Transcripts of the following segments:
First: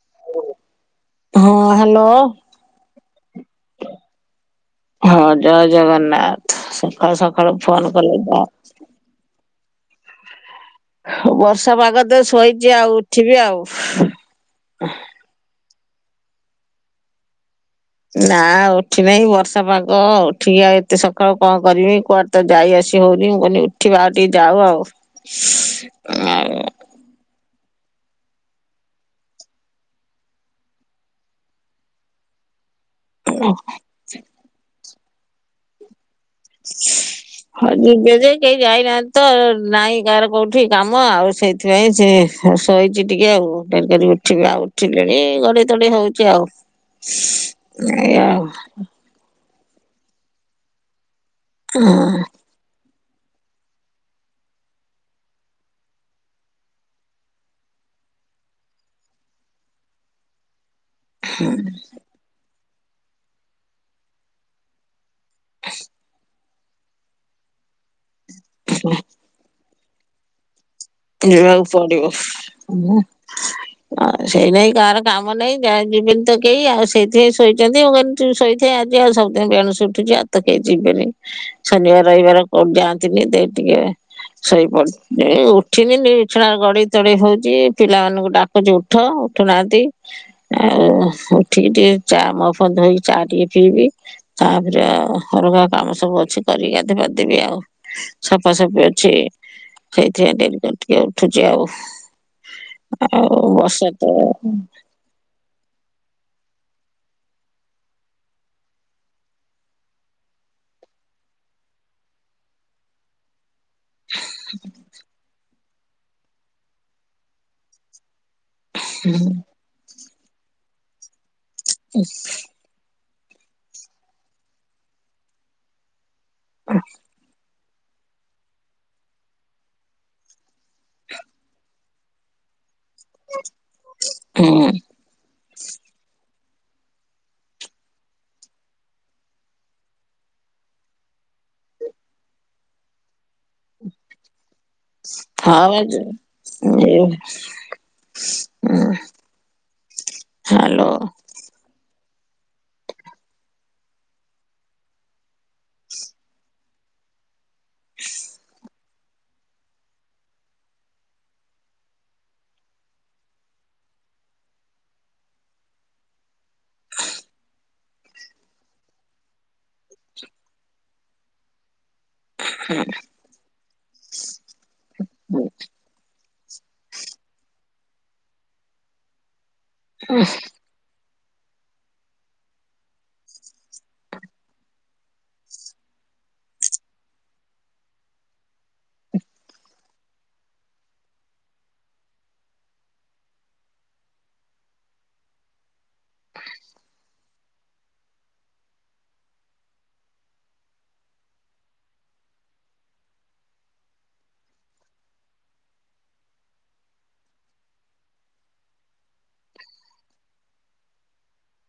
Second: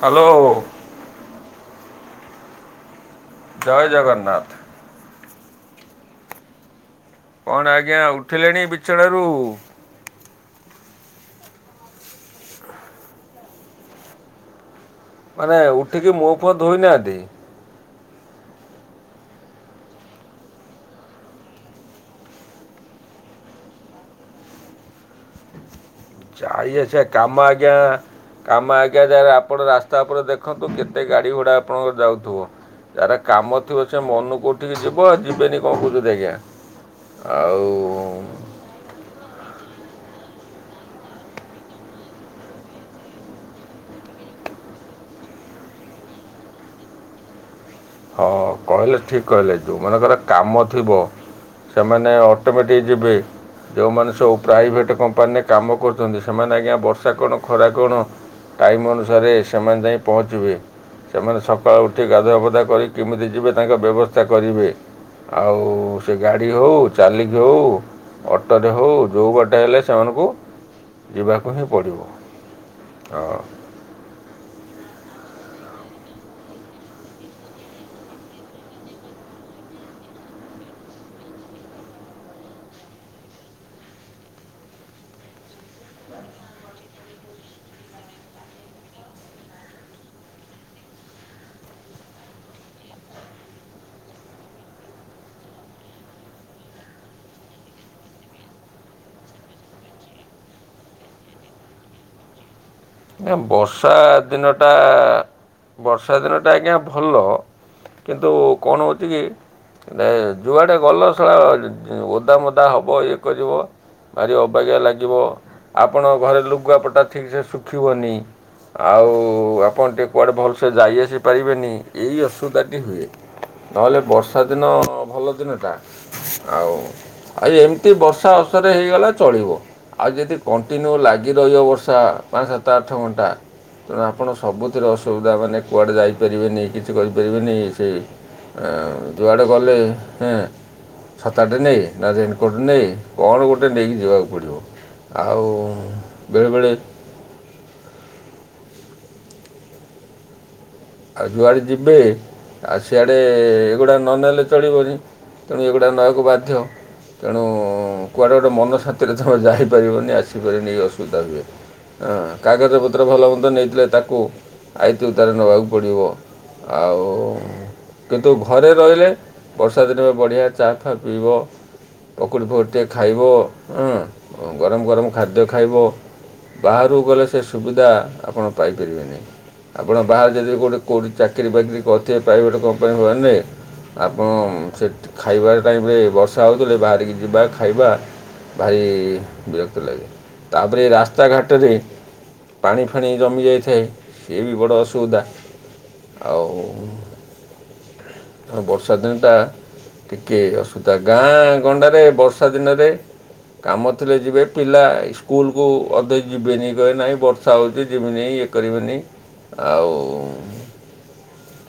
Hello. ହଁ hello. ଜୟ ଜଗନ୍ନାଥ। ହଁ ଜୟ ଜଗନ୍ନାଥ ସକାଳୁ ସକାଳୁ କ'ଣ ଫୋନ ଆଜ୍ଞା କଲେ ଯେ? ଉଠିଲେଣି ବିଛଣାରୁ ବର୍ଷା ପାଗ ଦ ଶୋଇଛି ଆଉ ଉଠିବି ଆଉ। ମାନେ ଉଠିକି ମୁହଁ ଫୁଅ ଧୋଇନାନ୍ତି? ନା ଉଠି ନାହିଁ ବର୍ଷା ପାଗ ଉଠିକି ଆ ଏତେ ସକାଳୁ କଣ କରିବି କୁଆଡେ ତ ଯାଇ ଆସି ହଉନି ମୁଁ କହିଲି ଉଠିବା ଆଉ ଟିକେ ଯାଉ ଆଉ। ଯାଇଏଛ କାମ ଆଜ୍ଞା କାମ ଆଜ୍ଞା ଯାଏ ଆପଣ ରାସ୍ତା ଉପରେ ଦେଖନ୍ତୁ କେତେ ଗାଡ଼ି ଗୋଡ଼ା ଆପଣଙ୍କର ଯାଉଥିବ। ଯାରା ଆଉ କାମ ଥିବ ସେ ମନେ କୋଉଠିକି ଯିବ ଆଉ ଯିବେନି କଣ କହୁଛଛନ୍ତି ଆଜ୍ଞା। ହଁ ଯିବେ ଯେ ଆଉ କେହି ଯାଇନାହାନ୍ତି। ତ ନାଇଁ କାହାର କୋଉଠି କାମ ଆଉ ସେଇଥିପାଇଁ ସେସୋଇଛି ଟିକେ ଆଉ ଡେରି କର ଉଠିବି ଆଉ ଉଠିଲିଣି ଗଡେଇ ତଡେଇ ହଉଛି ଆଉ। ଏଇଆ ହଁ ଆଉ କହିଲେ ଠିକ କହିଲେ ଯୋଉ ମାନଙ୍କର କାମ ଥିବ। ସେମାନେ ଅଟୋମେଟିକ ଯିବେ। ହ ଯେଉଁମାନେ ସବୁ ପ୍ରାଇଭେଟ୍ କମ୍ପାନୀରେ କାମ କରୁଛନ୍ତି ସେମାନେ ଆଜ୍ଞା ବର୍ଷା କଣ ଖରା କଣ। ଟାଇମ୍ ଅନୁସାରେ ସେମାନେ ଯାଇ ପହଞ୍ଚିବେ। ସେମାନେ ସକାଳୁ ଉଠି ଗାଧୁଆପଧା କରି କେମିତି ଯିବେ ତାଙ୍କ ବ୍ୟବସ୍ଥା କରିବେ। ଆଉ ସେ ଗାଡ଼ି ହଉ ଚାଲିକ ହଉ ଅଟୋରେ ହଉ ଯେଉ ଗୋଟେ ହେଲେ ସେମାନଙ୍କୁ - ଯିବାକୁ ପଡିବ ହଁ ସେଇ ନାଇଁ କାର କାମ ନାଇଁ ଯାହା ଯିବିନି ତ କେହି ଆଉ ସେଇଥିପାଇଁ ଶୋଇଛନ୍ତି ମୁଁ କେମି ଶୋଇଥଥାଏ ଆଜି ଆଉ ସବଦିନ ବେଣୁସୁ ଉଠୁ। ଯା ତ କେହି ଯିବେନି ଶନିବାର ରହିବାର କୋଉଠି ଯାଆନ୍ତିନି ଦେଇ ଟିକେ ସୋଇପଡ଼ ଏ ଉ ଉଠିକିନି ବିଛଣା ଗଡେଇ ତଡେଇ ହଉଛି ପିଲାମାନଙ୍କୁ ଡାକୁଚି ଉଠ ଉଠୁନାହାନ୍ତି। ଆଉ ଉଠିକି ଟିକେ ଚା ମୁହଁ ଧୋଇ ଚା ଟିକେ ପିଇବି ତାପରେ ଖର କାମ ସବୁ ଅଛି କରିକି ଗାଧେଇପାଢ଼େଇବି ଆଉ ସଫାସଫି ଅଛି ସେଇଥିପାଇଁ ଡେରି ଟିକେ ଉଠୁଛି ଆଉ। ଆଉ ନା ବର୍ଷା ତ ଦିନଟା ବର୍ଷା ଦିନଟା ଆଜ୍ଞା ଭଲ। କିନ୍ତୁ କଣ ହେଉଛି କି? ଅ ଯୁଆଡ଼େ ଗଲ [inaudible] ଓଦା ମଦା ହେବ ଇଏ କରିବ। ଭାରି ଅବାଗିଆ ଲାଗିବ ଆପଣଙ୍କ ଘରେ ଲୁଗାପଟା ଠିକିସେ ଶୁଖିବନି। ଆଉ ଆପଣ ଟିକେ କୁଆଡ଼େ ଭଲସେ ଯାଇ ଆସିପାରିବେନି ଏଇ ଅସୁବିଧାଟି ହୁଏ। ନହେଲେ ବର୍ଷା ଦିନ ଭଲ ଦିନ ଟା ଆଉ ଆ ଏମତି ଏ ବର୍ଷା ଅସାରେ ହେଇଗଲା ଚଳିବ ଆଉ ଯଦି କଣ୍ଟିନ୍ୟୁ ଲାଗି ରହିବ ବର୍ଷା ପାଞ୍ଚ ସାତ ସାତ ଆଠ ଘଣ୍ଟା ତେଣୁ ଆପଣ ହୁଁ ସବୁଥିରେ ଅସୁବିଧା ମାନେ କୁଆଡ଼େ ଯାଇପାରିବେ। କି କରିପାରିବେ ଆଁ ଯୁଆଡେ ଗଲେ। ଛତାଟେ ନେଇ ନା ରେନକୋଟ ନେଇ କଣ ଗୋଟେ ନେଇକି ଯିବାକୁ ପଡ଼ିବ। ହଁ ବା ଆଉ ବେଳେବେଳେ ହୁଁ। ଆଉ ଯୁଆଡ଼େ ଯିବେ ଆଉ ସିଆଡ଼େ ଏଗୁଡ଼ା ନ ନେଲେ ଚଳିବନି ତେଣୁ ଏଗୁଡ଼ା ନେବାକୁ ବାଧ୍ୟ। ହୁଁ କୁଆଡେ ଗୋଟେ ମନସ୍ଥାନ୍ତିରେ ଯାଇପାରିବନି ଆଜ୍ଞା। ହଁ କାଗଜ ପତ୍ର ଭଲ ମନ୍ଦ ନେଇଥିଲେ ତାକୁ ଆଇତି ଉତାରେ ନେବାକୁ ପଡ଼ିବ ଆଉ କିନ୍ତୁ ଘରେ ରହିଲେ ବର୍ଷା ଦିନରେ ବଢ଼ିଆ ଚାଫା ପିଇବ। ପକୁଡ଼ି ଫକୁଡ଼ି ଟେ ଖାଇବ ଗରମ ଗରମ ଖାଦ୍ୟ ଖାଇବ। ବାହାରକୁ ଗଲେ ସେ ସୁବିଧା ଆପଣ ପାଇପାରିବେନି। ହୁଁ। କେଉଁଠି କେଉଁଠି ଚାକିରି ଫାକିରି କରିଥିବେ ପ୍ରାଇଭେଟ୍ କମ୍ପାନୀ ମାନେ ଆପଣ ସେ ଖାଇବା ଟାଇମରେ ବର୍ଷା ହେଉଥିଲେ ବାହାରିକି ଯିବା ଖାଇବା। ଭାରି ବିରକ୍ତି ଲାଗେ ତାପରେ ରାସ୍ତାଘାଟରେ ପାଣି ଫାଣି ଜମି ଯାଇଥାଏ ସଏ ବି ବଡ଼ ଅସୁବିଧା। ଆଉ ଉଁ। ଆ ବର୍ଷା ଦିନଟା। ଟିକେ ଅସୁବିଧା ଗାଁ ଗଣ୍ଡାରେ ବର୍ଷା ଦିନରେ କାମ ଥିଲେ ଯିବେ ପିଲା ସ୍କୁଲକୁୁ ଅଧେ ଯିବେନି କହିବେ ନାହିଁ ବର୍ଷା ହେଉଛି ଯିବି ନେଇଁ। ଇଏ କରିବନି ଆଉ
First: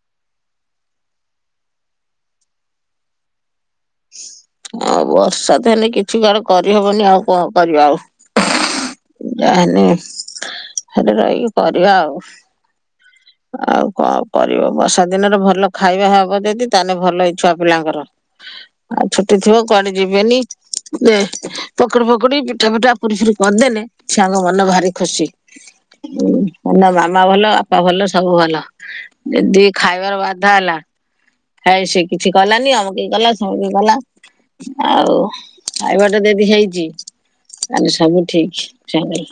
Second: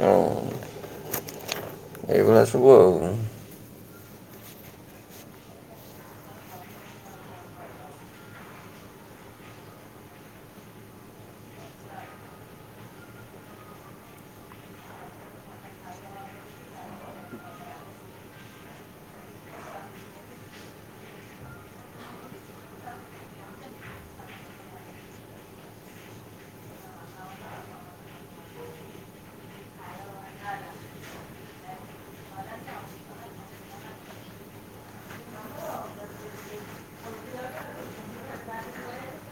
ଆଉ ଇ ଏଇଭଳିଆ ସବୁ ଆଉ। ଆଉ ବର୍ଷା ତ ହେଲେ କିଛି କୁଆଡେ କରିହବନି ଆଉ କଣ କରିବା ଆଉ। ଯାହା ହେଲେ ହେଠେ ରହିକି କରିବା ଆଉ। ଆଉ କଣ କରିବ ବର୍ଷା ଦିନରେ ଭଲ ଖାଇବା ହବ ଯଦି ତାହେଲେ ଭଲ ହେଇ ଛୁଆ ପିଲାଙ୍କର। ଆଉ ଛୁଟି ଥିବ କୁଆଡେ ଯିବେନି। ଦେ ପକୁଡି ଫକୁଡି ପିଠା ଫିଠା ପୁରି ଫୁରି କରିଦେଲେ ଛିଆଙ୍କ ମନ ଭାରି ଖୁସି। ଏଇନା ମାମା ଭଲ, ବାପା ଭଲ ସବୁ ଭଲ ଯଦି ଖାଇବାର ବାଧା ହେଲା ଖାଇବି ସେ କିଛି କଲାନି ଅମକେଇ କଲା ସମକେଇ କଲା ଆଉ ଖାଇବାଟା ଦେ ବି ହେଇଛି। ତାହାଲେ ସବୁ ଠିକ ଚୁଆନକପାଇଁ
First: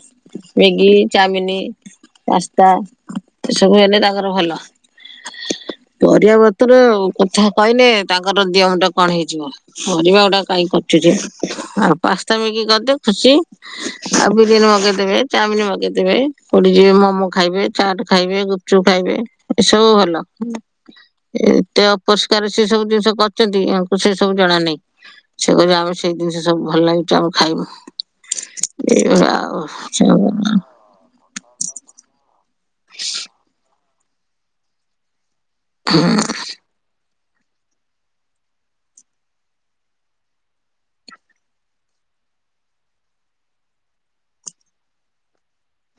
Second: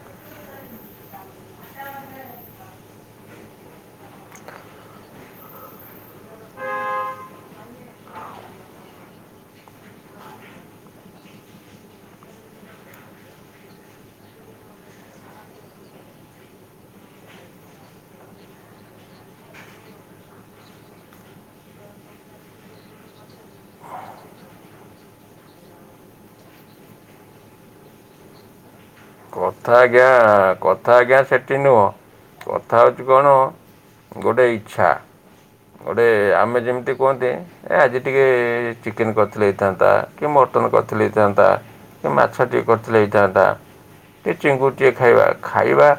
ମେଗି ଚାଉମିନ ପାସ୍ତା ଏସବୁ ହେଲେ ତାଙ୍କର ଭଲ ପରିବା ପ ପତର କଥା କହିଲେ ତାଙ୍କର ଦିହ ମୁଣ୍ଡ କଣ ହେଇଯିବ ପରିବା ଗୁଡାକ କାଇଁ କରୁଛୁ ଯେ ଆଉ ପାସ୍ତା ମେଗି କରିଦେ ଖୁସି ଆଉ ବିରିୟାନୀ ମଗେଇଦବେ ଚାଉମିନ ମଗେଇଦବେ। କୋଉଠି ଯିବେ ମୋମୋ ଖାଇବେ ଚାଟ ଖାଇବେ ଗୁପଚୁପ୍ ଖାଇବେ ଏସବୁ ଭଲ। ଏତେ ଅପରିଷ୍କାର ସେ ସବୁ ଜିନିଷ କରିଛନ୍ତି ଆମକୁ ସେ ସବୁ ଜଣା ନାହିଁ। ସେ କହୁଛି ଆମେ ସେଇ ଜିନିଷ ସବୁ ଭଲ ଲାଗୁଛି ଆମେ ଖାଇବୁ ଏ କଥା ଆଜ୍ଞା କଥା ଆଜ୍ଞା ସେଠି ନୁହଁ କଥା ହଉଚି କଣ। ଗୋଟେ ଇଚ୍ଛା ଗୋଟେ ଆମେ ଯେମିତି। କୁହନ୍ତି ଏ ଆଜି ଟିକିଏ ଚିକେନ୍ କରିଥିଲେ ହେଇଥାନ୍ତା କି ମଟନ୍ କରିଥିଲେ ହେଇଥାନ୍ତା। ସେ ମାଛ ଟିକେ କରିଥିଲେ ହେଇଥାନ୍ତା କି ଚିଙ୍ଗୁଡି ଟିକେ ଖାଇବା ଖାଇବା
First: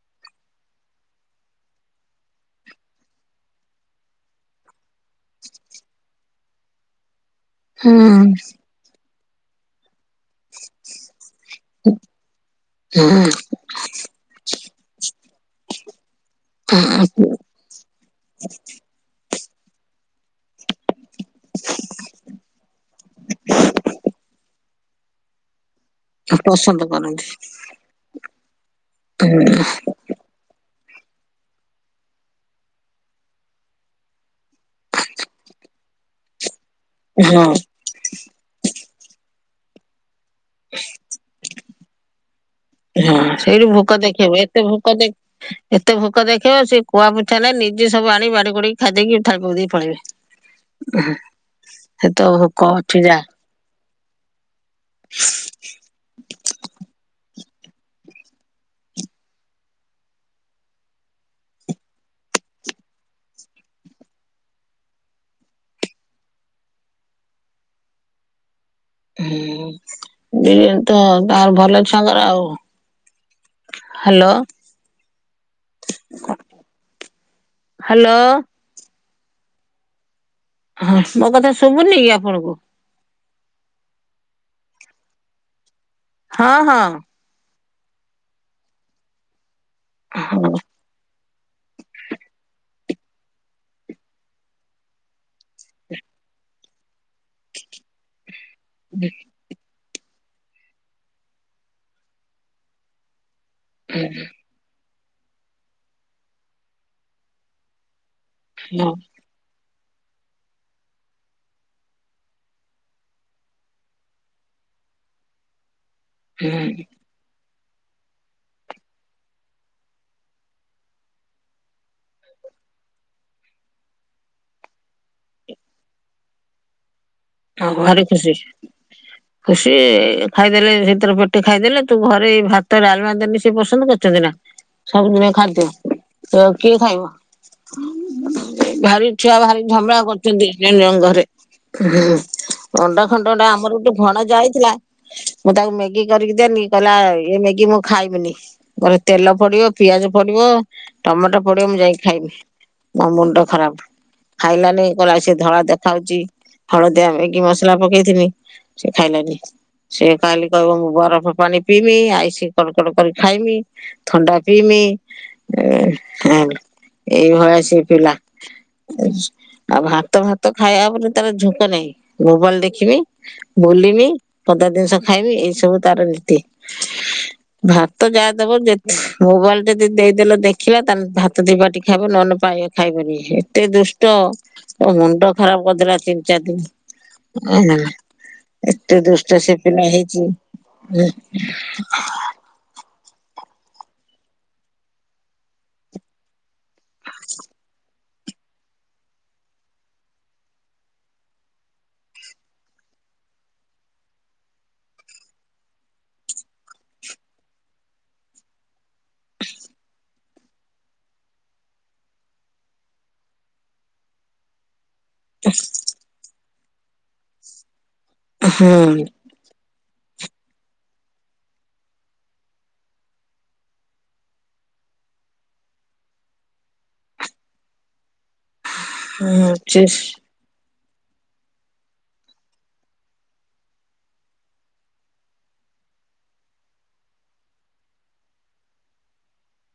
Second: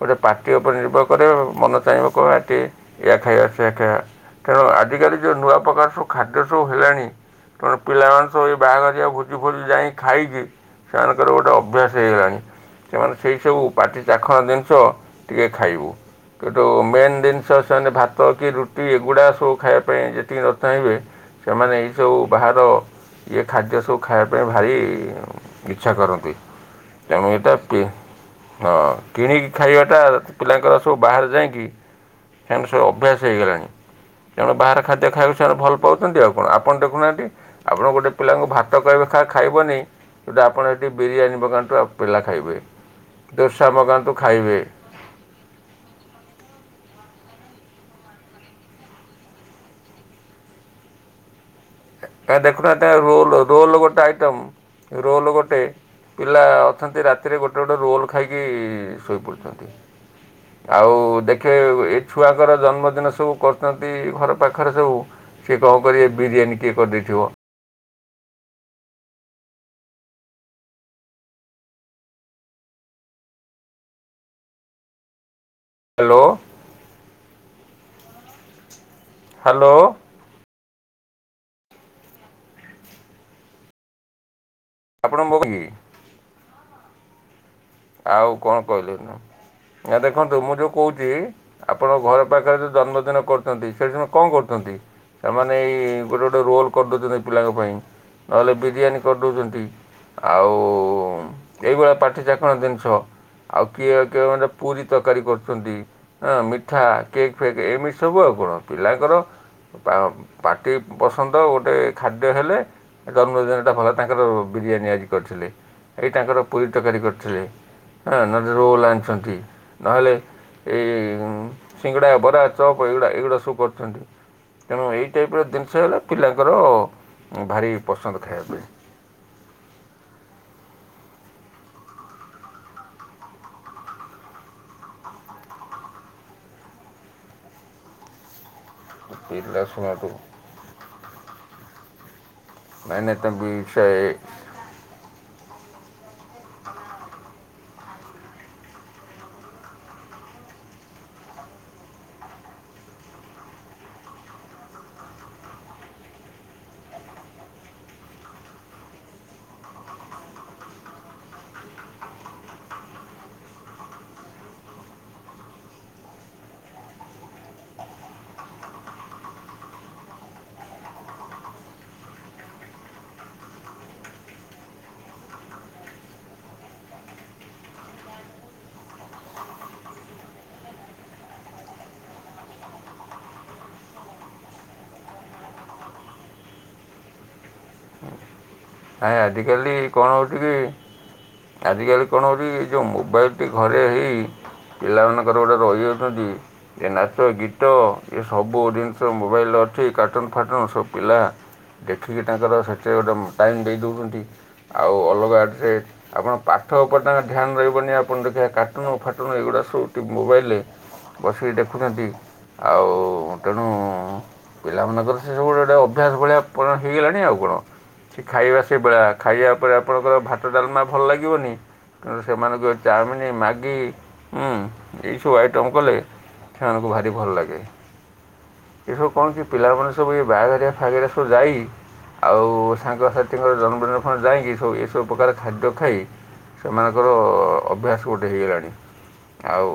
ଗୋଟେ ପାଟି ଉପରେ ନିର୍ଭର କରିବ ମନ ଚାହିଁବ କହିବ ଆଜି ଟିକେ ଏଇଆ ଖାଇବା ସେଇଆ ଖାଇବା। କାରଣ ଆଜିକାଲି ଯେଉଁ ନୂଆ ପ୍ରକାର ସବୁ ଖାଦ୍ୟ ସବୁ ହେଲାଣି ତେଣ ହୁଁ ପିଲାମାନେ ସବୁ ଏଇ ବାହାଘରିଆ ଭୋଜି ଫୋଜି ଯାଇି ଖାଇକି ସେମାନେ ତାଙ୍କର ଗୋଟେ ଅଭ୍ୟାସ ହେଇଗଲାଣି ସେମାନେ ସେଇ ହୁଁ ସବୁ ପାଟି ଚାଖଣା ଜିନିଷ ଟିକେ ଖା ଖାଇବୁ କିନ୍ତୁ ମେନ୍ ଜିନିଷ ସେମାନେ ଭାତ କି ରୁଟି ଏଗୁଡ଼ା ସବୁ ଖାଇବା ପାଇଁ ଯେତିିକି ନ ଚାହିଁବେ ସେମାନେ ଏଇସବୁ ବାହାର ଇଏ ଖାଦ୍ୟ ସବୁ ଖାଇବା ପାଇଁ ଭାରି ଇଚ୍ଛା କରନ୍ତି ପସନ୍ଦ କରନ୍ତି। ତେଣୁ ଏ ା ହଁ କିଣିକି ଖାଇବାଟା ପିଲାଙ୍କର ସବୁ ବାହାରେ ଯାଇଁକି ସେମାନେ ସବୁ ଅଭ୍ୟାସ ହେଇଗଲାଣି ତେଣୁ ବାହାର ଖାଦ୍ୟ ଖାଇବାକୁ ସେମାନେ ଭଲ ପାଉଛନ୍ତି ଆଉ କଣ। ଆପଣ ଦେଖୁନାହାନ୍ତି ହଁ ଆପଣ ଗୋଟେ ପିଲାଙ୍କୁ ଭାତ କହିବେ ଖା ଖାଇବନି ଯୋଉଠି ଆପଣ ଏଠି ବିରିୟାନୀ ମଗାନ୍ତୁ ଆମ ପିଲା ଖା ହଁ ସେଇଠୁ ଭୋକ ଦେଖେଇବ ଖାଇବେ ଏତେ ଭୋକ ଦେ ଏତେ ଭୋକ ଦେଖେଇବ ସେ କୁହା ଇଚ୍ଛା ହେଲେ ନିଜେ ସବୁ ଆଣି ବାଡି ବୁଢ଼ିକି ଖାଇଦେଇକି ଠାକୁଲ ଦେଇ ପଳେଇବେ। ସେତ ଏଇ ଭୋକ ଦେଖୁନାହାନ୍ତି ଅଛି ରୋଲ ଯା ରୋଲ ଗୋଟେ ଗୋଟେ ଆଇଟମ ରୋଲ ଗୋଟେ ପିଲା ଅଛନ୍ତି ରାତିରେ ଗୋଟେ ଗୋଟେ ଗୋଟେ ରୋଲ୍ ଖାଇକି ଶୋଇପଡ଼ୁଛନ୍ତି। ଆଉ ଦେଖେ ଏ ଛୁଆଙ୍କର ଜନ୍ମଦିନ ସବୁ କରୁଛନ୍ତି ଘର ପାଖରେ ସବୁ ସେ କଣ କରିବେ ବିରିୟାନି କିଏ କରିଦେଇଥିବ। ହୁଁ ବିରିୟାନୀ ତ ତାର ଭଲ ଛୁଆଙ୍କର ଆଉ। ହ୍ୟାଲୋ। Hello hello. ହାଲୋ। ହଁ ମୋ କଥା ଶୁଭୁନିକି ଆପଣଙ୍କୁ? ଆପଣ ପି [unintelligible] ହଁ ହଁ। ଆଉ କଣ କହିଲେ ନା ଦେଖନ୍ତୁ ହଁ ମୁଁ ଯୋଉ କହୁଛି ଆପଣଙ୍କ ଘର ପାଖରେ ଜନ୍ମଦିନ କରୁଛନ୍ତି ସେଠିମାନେ କଣ କରୁଛନ୍ତି ସେମାନେ ଏଇ ଗୋଟେ ଗୋଟେ ରୋଲ୍ କରିଦେଉଛନ୍ତି ପିଲାଙ୍କ ପାଇଁ ନହେଲେ ବିରିୟାନୀ କରିଦଉଛନ୍ତି। ଆଉ ଏଇଭଳିଆ ପାଟି ଚାକଣ ଜିନିଷ ଆଉ କିଏ କିଏ ମେ ପୁରୀ। ତରକାରୀ କରୁଛନ୍ତି ମିଠା କେକ୍ ଫେକ୍ ଏମିତି ସବୁ ଆଉ କଣ ହଁ ପିଲାଙ୍କର। ପାଟି ପସନ୍ଦ ଗୋଟେ ଖାଦ୍ୟ ହେଲେ ଜନ୍ମଦିନଟା ଭଲ ତାଙ୍କର ବିରି। ନିଆ କରିଥିଲେ ଏଇ ତାଙ୍କର ପୁରୀ ତକାରୀ କରି ଏଁ ନନେ ରୋଲ ଆଣିଛନ୍ତି ନହେଲେ ଏଇ ସିଙ୍ଗଡ଼ା ବରା ଚପ୍ ଏଗୁଡ଼ା ଏଗୁଡ଼ା ସବୁ କରିୁଛନ୍ତି। ତେଣୁ ଏଇ ଟାଇପ ର ଜିନିଷ ହେଲା ପିଲାଙ୍କର ହ ଭାରି ପସନ୍ଦ ଖୁସି ଖାଇବା ଖୁସି ଖାଇଦେଲେ ସେ ଭର ପଟେ ଖାଇଦେଲେ ତୁ ଘରେ ଏଇ ଭାତ ଡାଲମା ଦାନ ସେ ପସନ୍ଦ କରଛନ୍ତି ନା। ସବୁ ନେ ଖାଦ୍ୟ ତ କିଏ ଖାଇବ ଭାରି ଛୁଆ ପାଇଁ ପିଲା ଭାରି ଝାମଲା ଶୁଣନ୍ତୁ କରୁଛନ୍ତି ନିଜ ଘରେ। ନାଇଁ ଅଣ୍ଡା ନାଇଁ ତମେ ଖଣ୍ଡଣ୍ଡା ବି ଆମର ସେ ଗୋଟେ ଘଣ ଯାଇଥିଲା ମୁଁ ତାକୁ ମେ ମଗ କରିକି ଦିନି କହିଲା ଇ ମ୍ୟାଗି ମୁଁ ଖାଇବିନି ଘ ତେଲ ପଡିବ ପିଆଜ ପଡିବ। ଟମାଟୋ ପଡିବ ମୁଁ ଯାଇକି ଖାଇବି ମୋ ମୁଣ୍ଡ ଟ ଖରାପ ଖାଇଲାନି କଲା ସେ ଧଳା ଦେଖାାଯାଉଛି ହଳଦୀ ଆମ କି ମସଲା ପକେଇଥିନି ସେ ଖାଇଲାନି। ସେି କାଲି କହିବ ମୁଁ ବରଫ ପାଣି ପିଇମି ଆଇସ୍ କଡ଼ କଡ଼ କରି ଖାଇମି ଥଣ୍ଡା ପିଇବି ଏଇ ଭଛି ପିଲା ଆଉ ଭାତ ଭାତ ଖାଇବା ପରେ ତାର ଝୁଙ୍କ ନାହିଁ। ଗୋବଲ ଦେଖମି ବୁଲମି ପଦା ଜିନିଷ ଖାଇମି ଏଇ ସବୁ ତାର ନୀତି। ଭାତ ଯାହାଦବ ମୋବାଇଲ ରେ ଯଦି ଦେଇଦେଲ ଦେଖିଲା ତାେଲେ ଭାତ ଯିବା ଟ ଖାଇ ନହେଲେ ପାଇବା ଖାଇବନି ଏତେ ଦୁଷ୍ଟ ତୋ ମୁଣ୍ଡ ଖରାପ କରିଦେଥିଲା ତିନି ଚାରି ଦିନି ଏଇନା ଆାଇ ଆଜିକାଲି କଣ ହେଉଛି କି ଆଜିକାଲି କଣ ହେଉଛି ଯେଉଁ ମୋବାଇଲ୍ ଗଟି ଘରେ ହେଇ ପିଲାମାନଙ୍କର ଗୋଟେ ରହିଯାଉଛନ୍ତି ଏ ନାଚ ଗୀତ। ଏ ସବୁ ଜିନିଷ ମୋବାଇଲ ଅଠି କାର୍ଟୁନ୍ ଫାଟୁନ୍ ସବୁ ପିଲା। ଦେଖିକି ତାଙ୍କର ସେଚ ଗୋଟେ। ଟାଇମ୍ ଦେଇ ଦେଉଛନ୍ତି ଆଉ ଅଲଗାେ ଆପଣ ପାଠ ଉପରେ ତାଙ୍କ ଧ୍ୟାନ ରହିବନି ଆପଣ ଦେଖିବା ଫାଟନ ଏଗୁଡ଼ା ସବୁ ମୋବାଇଲରେ ବସିକି ଦେଖୁଛନ୍ତି ଆଉ ତେଣୁ ଗିଲାମନଗର ସେ ସବୁେ ଗୋଟେ ଅଭ୍ୟାସ ଭଳିଆ ହେଇଗଲାଣି ଆଉ କଣ। କିଛି ଖାଇବା ହୁଁ ସେଭଳିଆ ହୁଁ ଖାଇବା ପରେ ଆପଣଙ୍କର ଭାତ ଡାଲମା ଭଲ ଲାଗିବନି ତେଣୁ ସେମାନଙ୍କୁ ଚାଉମିନ ମ୍ୟାଗି ଉଁ ଏଇସବୁ ଆଇଟମ୍ କଲେ। ସେମାନଙ୍କୁ ଭାରି ଭଲ ଲାଗେ। ଏ ସବୁ କଣ କି ସେ ପିଲାମାନୋନ ସବୁ ଏଇ ବାହାଘାରଆ ଫରେ ସବୁ ଯାଇ ଆଉ। ସାଙ୍ଗସାଥିଙ୍କର ଜନ୍ମଦିନପ ଯାଇକି ସବୁ ଏସବୁ ପ୍ରକାର ଖାଦ୍ୟ ଖାଇ। ସେମାନଙ୍କର ଅଭ୍ୟାସ ଗୋଟେ ହେଇଗଲାଣି। ଆଉ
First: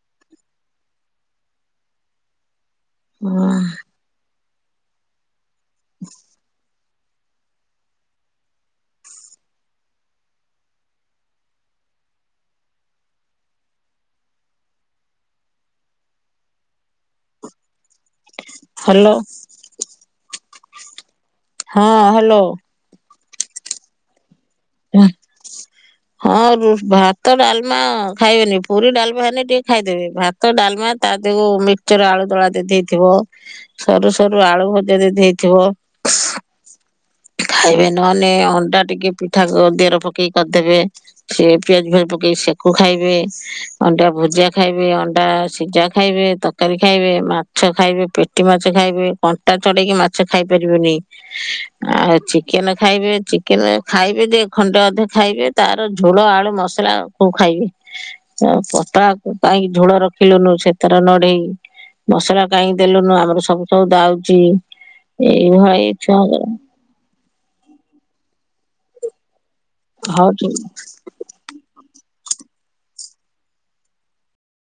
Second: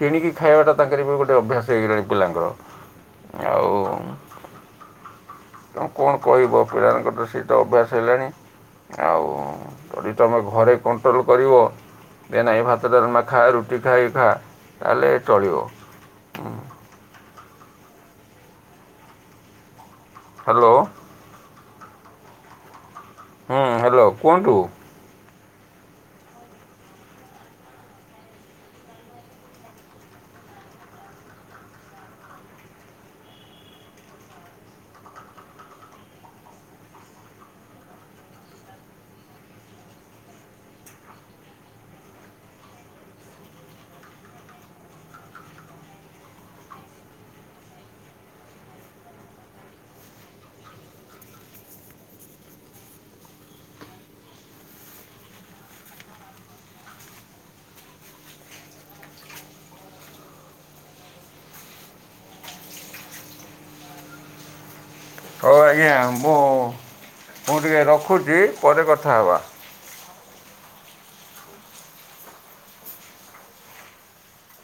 କିଣିକି ଖାଇବାଟା ତାଙ୍କର ବି ଗୋଟେ ଅଭ୍ୟାସ ହେଇଗଲାଣି ପିଲାଙ୍କର। ହଁ। ଆଉ ତେଣୁ କଣ କହିବ ପିଲାମାନଙ୍କର ତ ସେ ତ ଅଭ୍ୟାସ ହେଲାଣି। ଆଉ ଯଦି ତମେ ଘରେ କଣ୍ଟ୍ରୋଲ କରିବ। ଦେନାହି ଭାତଟାାରୁମା ଖା ରୁଟି ଖାଇ ଖା ତାହେଲେ ଚଳିବ। ହ୍ୟାଲୋ। ହ୍ୟାଲୋ। ହଁ ହ୍ୟାଲୋ। ହୁଁ ହ୍ୟାଲୋ କୁହନ୍ତୁ? [inaudible] ହଁ ରୁ ଭାତ ଡାଲମା ଖାଇବେନି ପୁରୀ ଡାଲମା ହେନେ ଟିକେ ଖାଇଦେବେ ଭାତ ଡାଲମା ତା ଦେକୁୁ ମିକ୍ସଚର ଆଳୁଦଳା ଦେଦେଇଥିବ ସରୁ ସରୁ ଆଳୁ ଭଜା ଦେଦେଇଥିବ। ଖାଇବେ ନହେଲେ ଅଣ୍ଡା ଟିକେ ପି ଠା ଦେହର ପକେଇକି କରିଦେବେ ସେ ପିଆଜ ଫିଆଜ ପକେଇ ସେକୁ ଖାଇବେ ଅଣ୍ଡା ଭୋ ସିଜା ଖାଇବେ, ଅଣ୍ଡା ସିଝା ଖାଇବେ, ତରକାରୀ ଖାଇବେ, ମାଛ ଖାଇବେ, ପେଟି ମାଛ ଖାଇବେ। ଅଟା ଚଢେଇକି ମାଛ ଖାଇ ପାରିବେନି ଆ ଚିକେନ ଖାଇବେ ଚିକେନ ଖାଇବେ ଦେ ଖଣ୍ଡେ ଅଧେ ଖାଇବେ ତାର ଝୋଳ ଆଳୁ ମସଲା କୋଉ ଖାଇବେ। ତାକୁ କାହିଁ ଝୋଳ ରଖିଲୁନୁ ସେଥିର ନଢେଇ। ମସଲା କାହିଁକି ଦେଲୁନୁ ଆମର ସବୁ ସଉଦା ଆଉଛି। ହଉ ଆଜ୍ଞା ମୁଁ ମୁଁ ଟିକଏ ରଖୁଛି ପରେ କଥା ହେବା। ହଁ। [unintelligible]